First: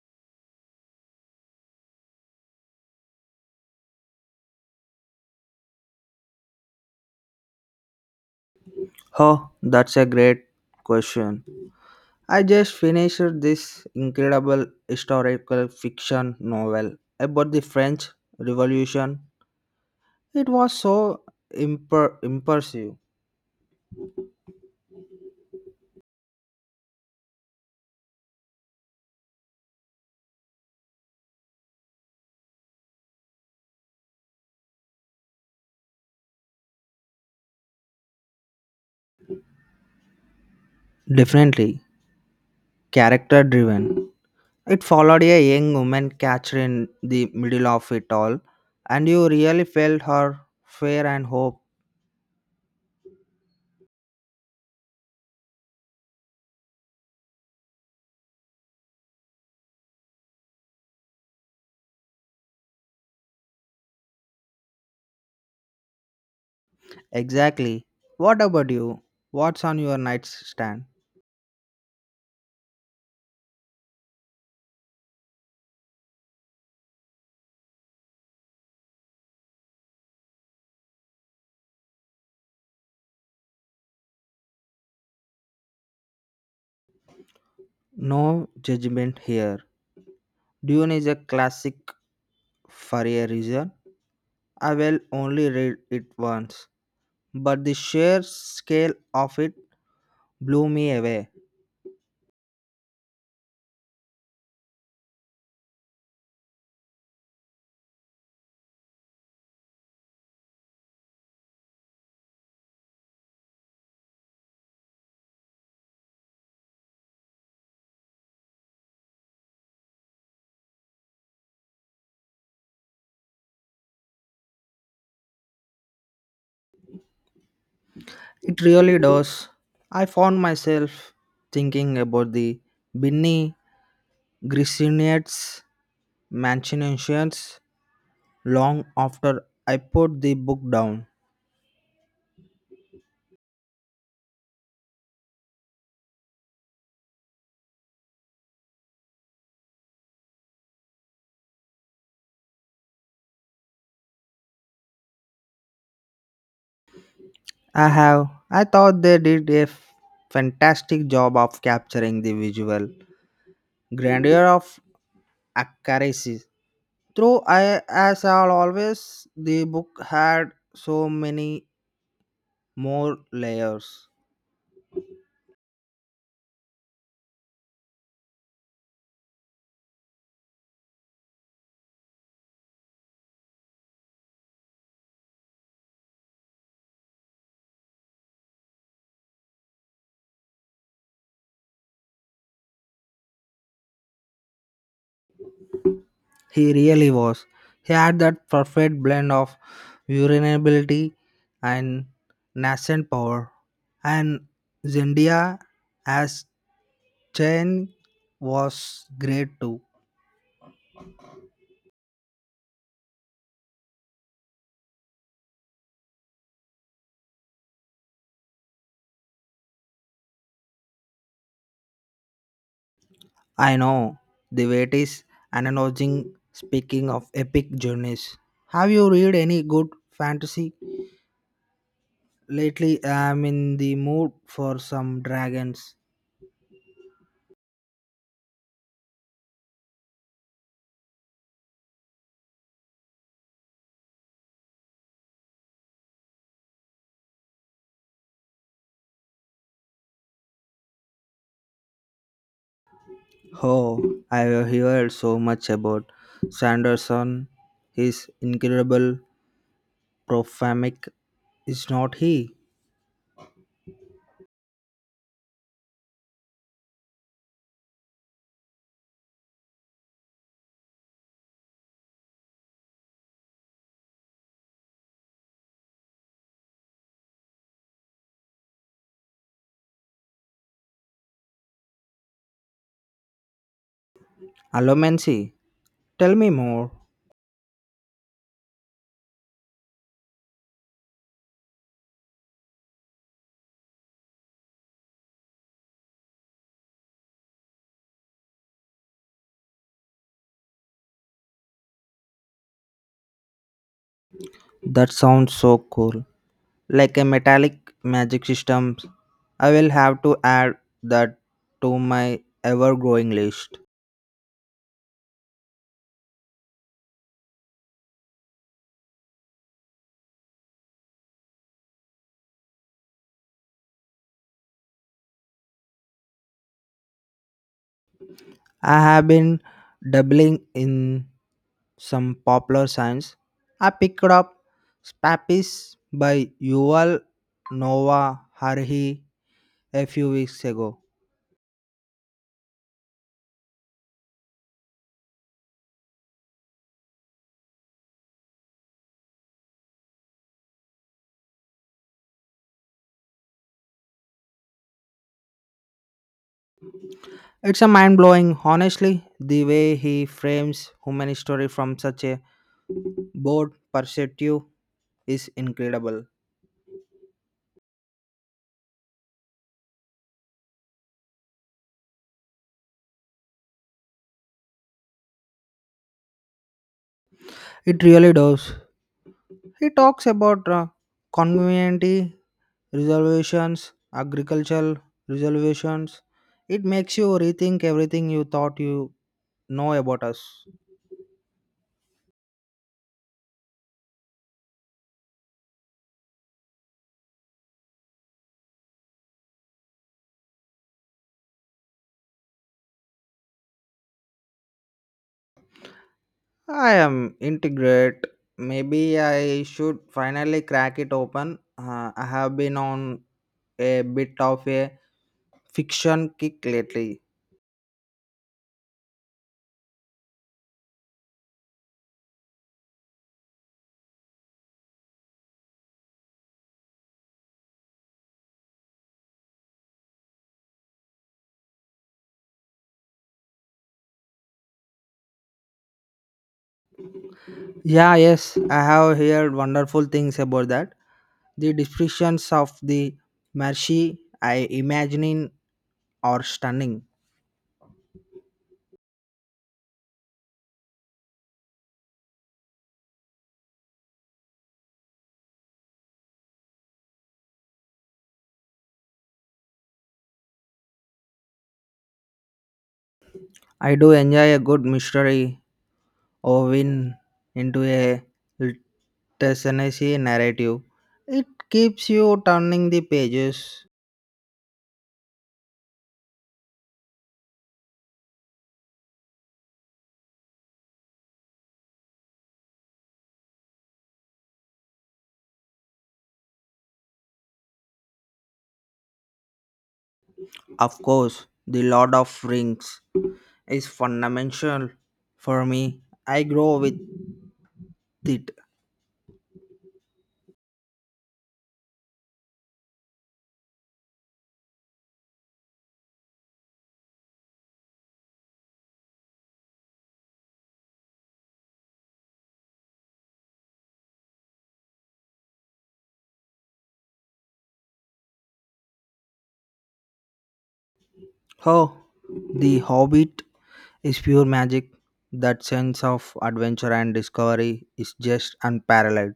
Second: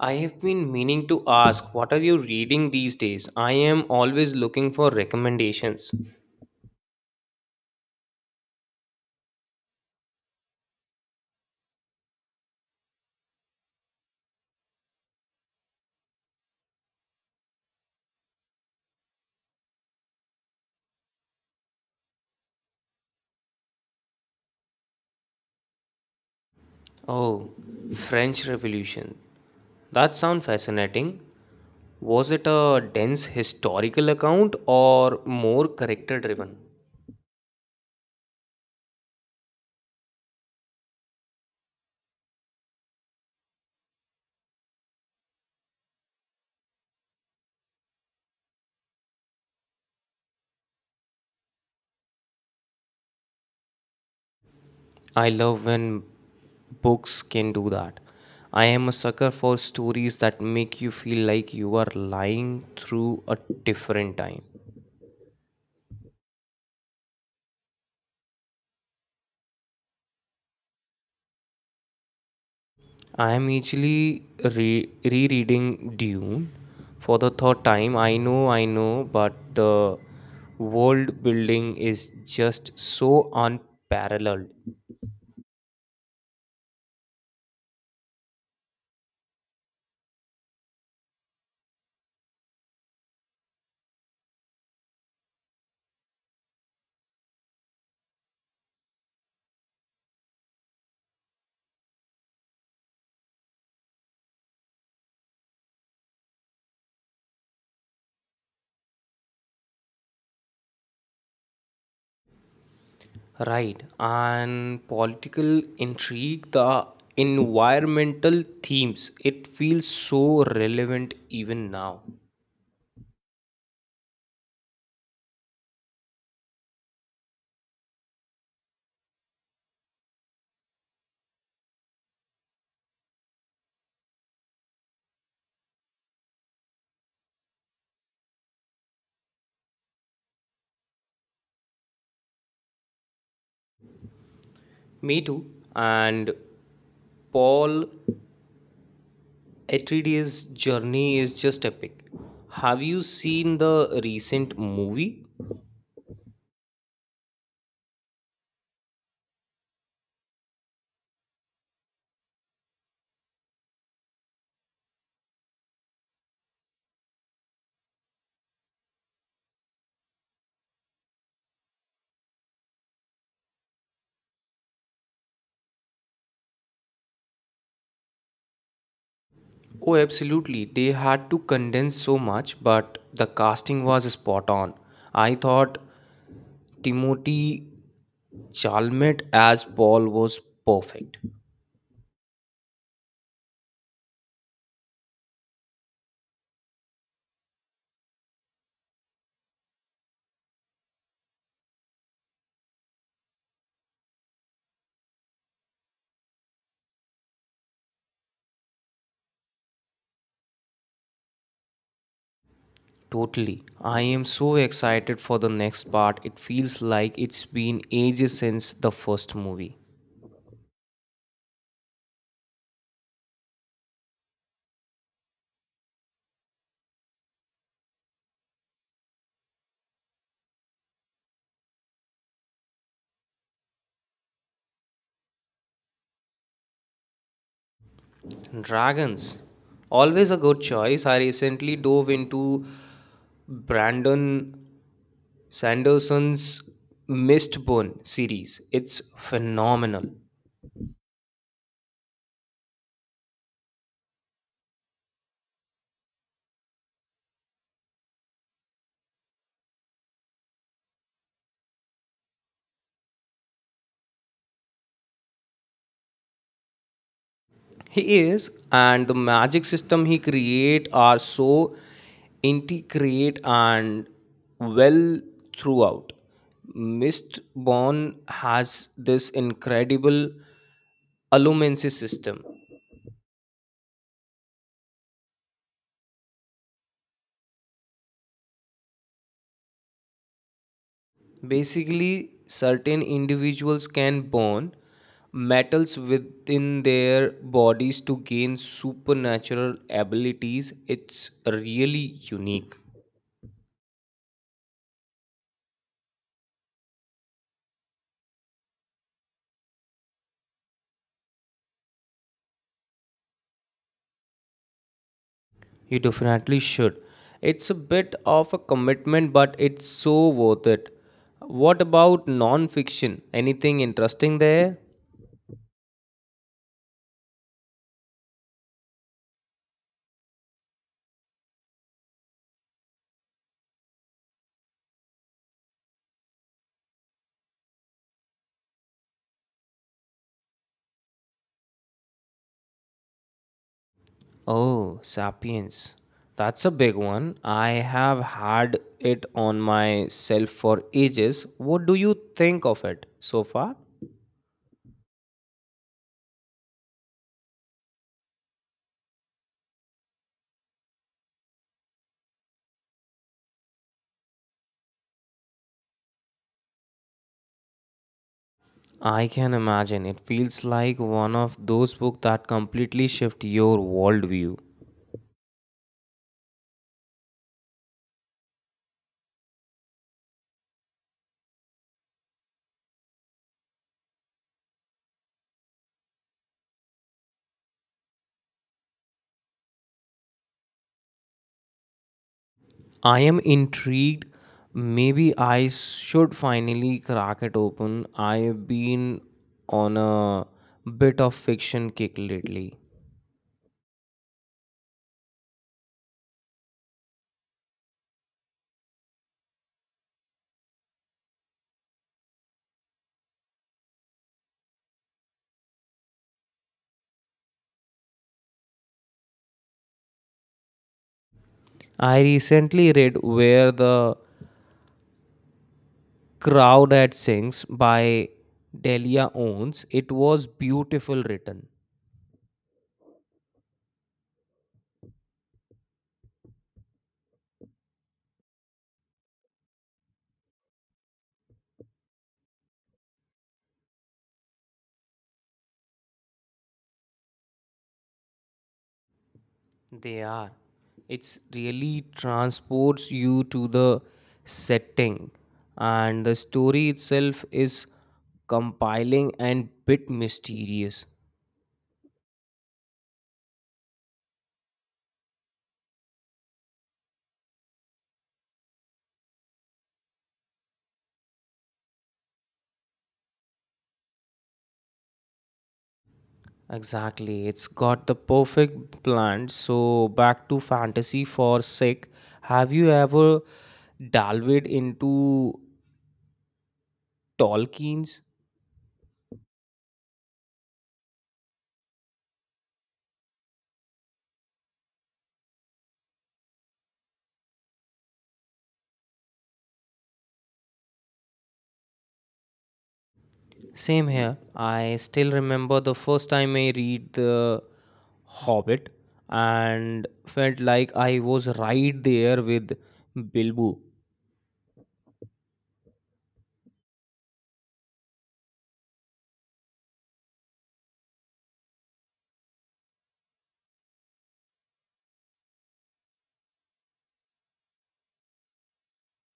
I have been meaning to ask, what are you reading these days? I am always looking for recommendations. Oh, that's a great question. I just finished this incredible historical fiction novel about the French Revolution. It was so impressive. Oh, French Revolution. That sounds fascinating. Was it a dense historical account or more character driven? Definitely character driven. It followed a young woman captured in the middle of it all, and you really felt her fear and hope. I love when books can do that. I am a sucker for stories that make you feel like you are lying through a different time. Exactly. What about you? What's on your nightstand? I am actually rereading Dune for the third time. I know, but the world building is just so unparalleled. No judgment here. Dune is a classic for a reason. I will only read it once, but the sheer scale of it blew me away. Right, and political intrigue, the environmental themes, it feels so relevant even now. It really does. I found myself thinking about the Binny Grisinates machinations long after I put the book down. Me too. And Paul Atreides' journey is just epic. Have you seen the recent movie? I have. I thought they did a fantastic job of capturing the visual grandeur of Acarisi. Though I, as all always, the book had so many more layers. Oh, absolutely. They had to condense so much, but the casting was spot on. I thought Timothy Chalmette as Paul was perfect. He really was. He had that perfect blend of vulnerability and nascent power. And Zendia as Chen was great too. Totally. I am so excited for the next part. It feels like it's been ages since the first movie. I know the wait is analogizing speaking of epic journeys. Have you read any good fantasy? Lately, I'm in the mood for some dragons. Dragons. Always a good choice. I recently dove into Brandon Sanderson's Mistborn series. It's phenomenal. Oh, I have heard so much about Sanderson. His incredible prophamic is not he. He is, and the magic system he create are so integrate and well throughout. Mistborn has this incredible allumancy system. Allomancy. Tell me more. Basically, certain individuals can burn metals within their bodies to gain supernatural abilities. It's really unique. That sounds so cool. Like a metallic magic system. I will have to add that to my ever growing list. You definitely should. It's a bit of a commitment, but it's so worth it. What about non-fiction? Anything interesting there? I have been dabbling in some popular science. I picked up Spapis by Yuval Noah Harari a few weeks ago. Oh, Sapiens. That's a big one. I have had it on my shelf for ages. What do you think of it so far? It's a mind blowing, honestly, the way he frames human history from such a broad perspective is incredible. I can imagine. It feels like one of those books that completely shift your worldview. It really does. He talks about community reservations, agricultural reservations. It makes you rethink everything you thought you know about us. I am intrigued. Maybe I should finally crack it open. I've been on a bit of fiction kick lately. I am integrate. Maybe I should finally crack it open. I have been on a bit of a fiction kick lately. I recently read Where the Crowd at Sings by Delia Owens. It was beautiful written. Yeah, yes, I have heard wonderful things about that. The descriptions of the Mercy I imagine are stunning. They are. It's really transports you to the setting and the story itself is compiling and bit mysterious. I do enjoy a good mystery or win into a literacy narrative. It keeps you turning the pages. Exactly. It's got the perfect blend. So back to fantasy for sec. Have you ever delved into Tolkien's? Of course, The Lord of Rings is fundamental for me. I grow with it. Same here. I still remember the first time I read the Hobbit and felt like I was right there with Bilbo. Oh, The Hobbit is pure magic. That sense of adventure and discovery is just unparalleled.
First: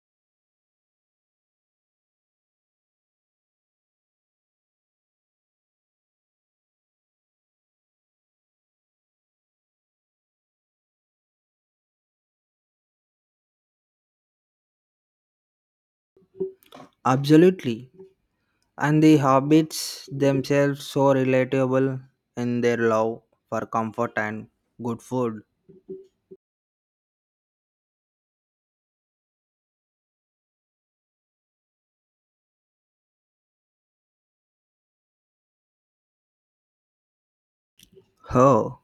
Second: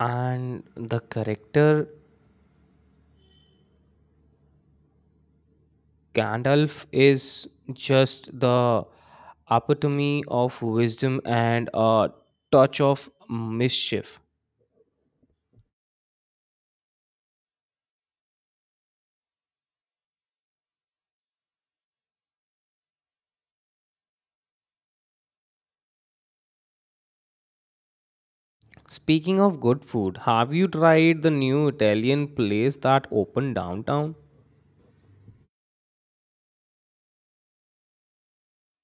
And the character Gandalf is just the epitome of wisdom and a touch of mischief. Absolutely. And the hobbits themselves so relatable in their love for comfort and good food. Speaking of good food, have you tried the new Italian place that opened downtown? Oh,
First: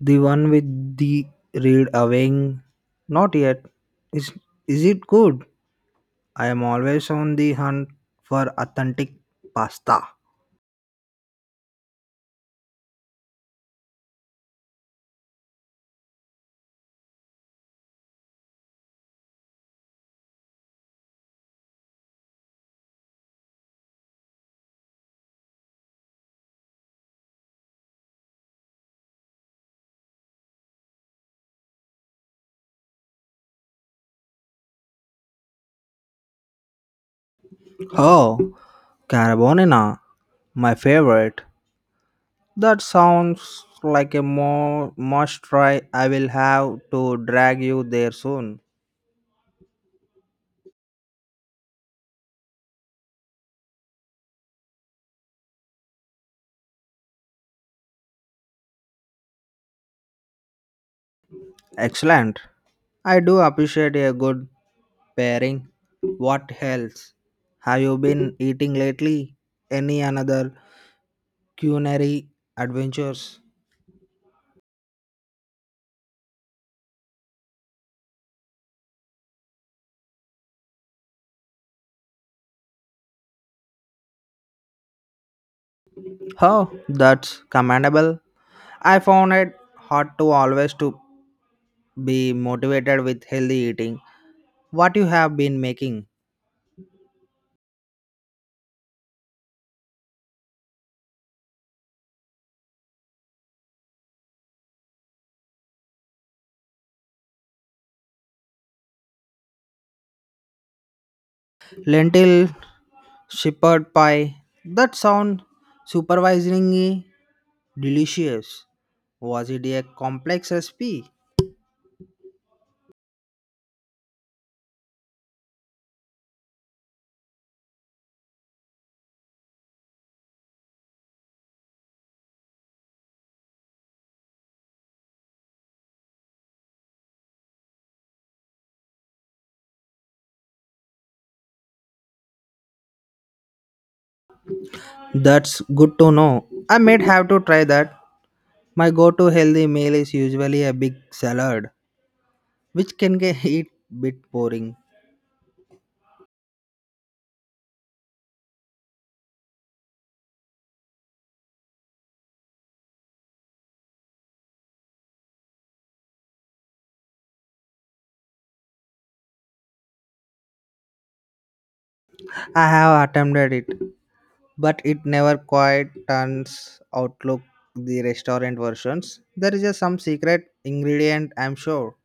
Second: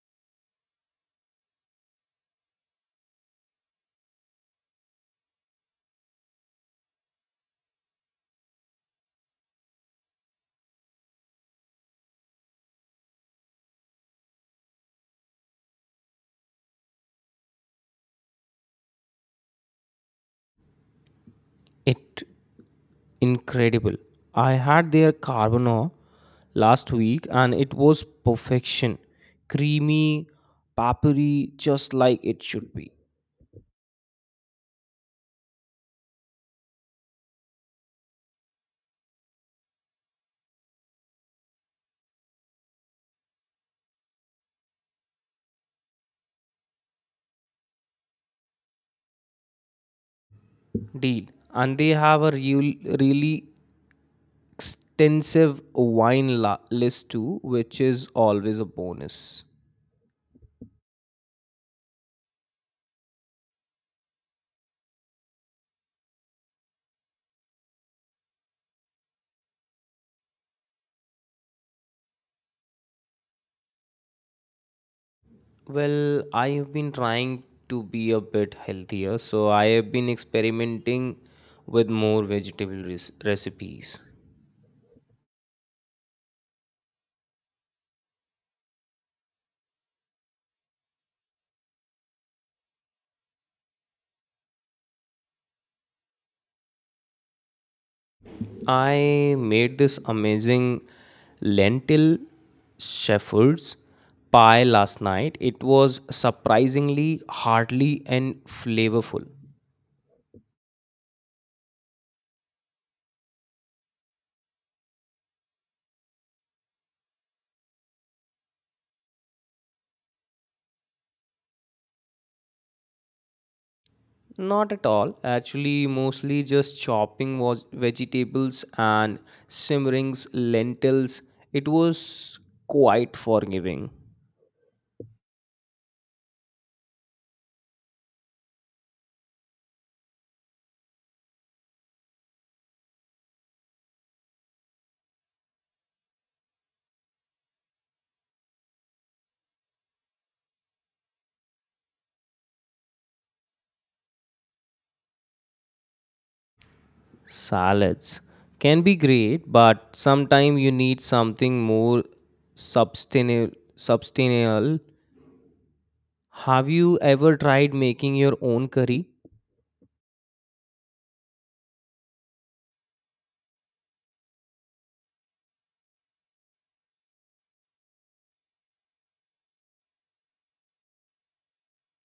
the one with the read away. Not yet. Is is it good? I am always on the hunt for authentic pasta. It incredible. I had their carbonara last week and it was perfection. Creamy, peppery, just like it should be. Oh, carbonara, my favorite. That sounds like a must try. I will have to drag you there soon. Deal. And they have a really extensive wine list too, which is always a bonus. Excellent. I do appreciate a good pairing. What else have you been eating lately? Any another culinary adventures? Well, I have been trying to be a bit healthier, so I have been experimenting with more vegetable recipes. Oh, that's commendable. I found it hard to always to be motivated with healthy eating. What you have been making? I made this amazing lentil shepherd's pie last night. It was surprisingly hearty and flavorful. Lentil shepherd pie. That sound supervisingly delicious. Was it a complex recipe? Not at all. Actually, mostly just chopping was vegetables and simmerings, lentils. It was quite forgiving. That's good to know. I might have to try that. My go-to healthy meal is usually a big salad, which can get it bit boring. Salads can be great, but sometimes you need something more Substantial. Have you ever tried making your own curry? I have attempted it, but it never quite turns outlook the restaurant versions. There is just some secret ingredient, I'm sure.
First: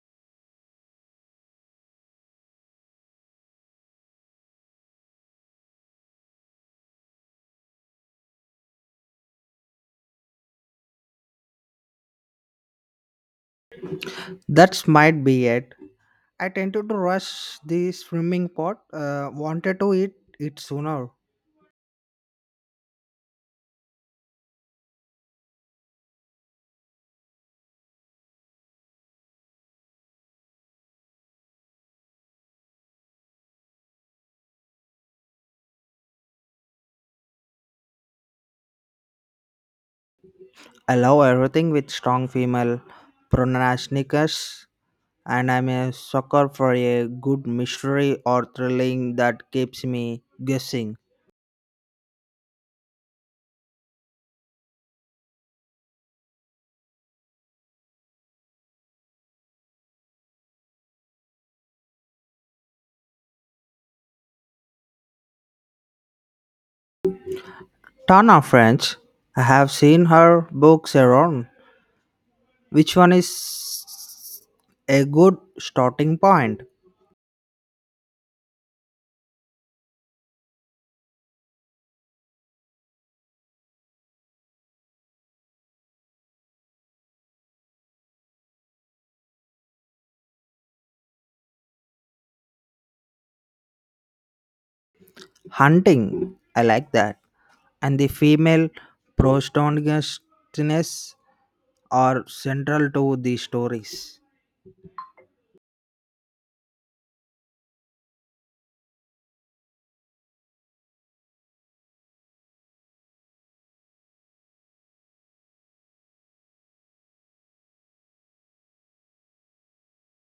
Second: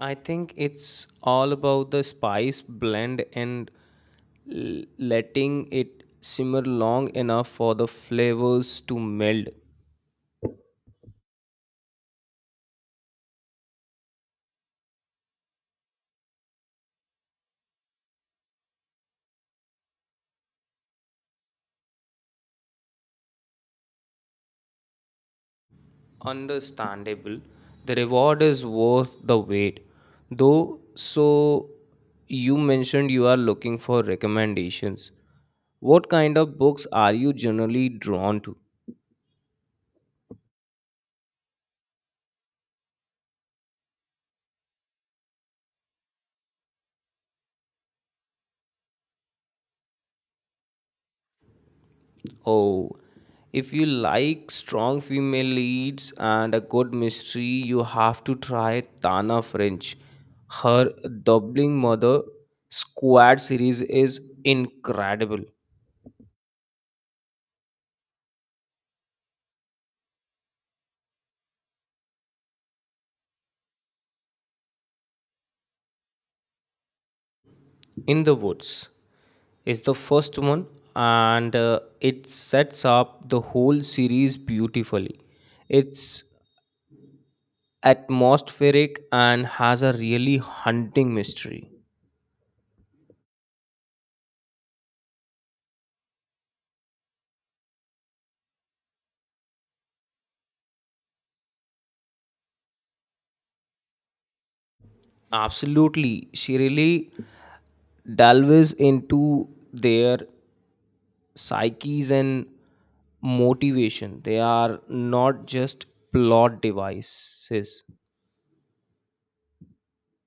I think it's all about the spice blend and letting it simmer long enough for the flavors to meld. That might be it. I tended to rush the swimming pot. Wanted to eat it sooner. Understandable. The reward is worth the wait. Though, so you mentioned you are looking for recommendations. What kind of books are you generally drawn to? I love everything with strong female pronunciations, and I'm a sucker for a good mystery or thrilling that keeps me guessing. Oh, if you like strong female leads and a good mystery, you have to try Tana French. Her Doubling Mother Squad series is incredible. Tana French. I have seen her books around. Which one is a good starting point? In the Woods is the first one, and it sets up the whole series beautifully. It's atmospheric and has a really hunting mystery. Hunting, I like that. And the female protagonists are central to the stories. Absolutely. She really delves into their psyches and motivation. They are not just plot devices.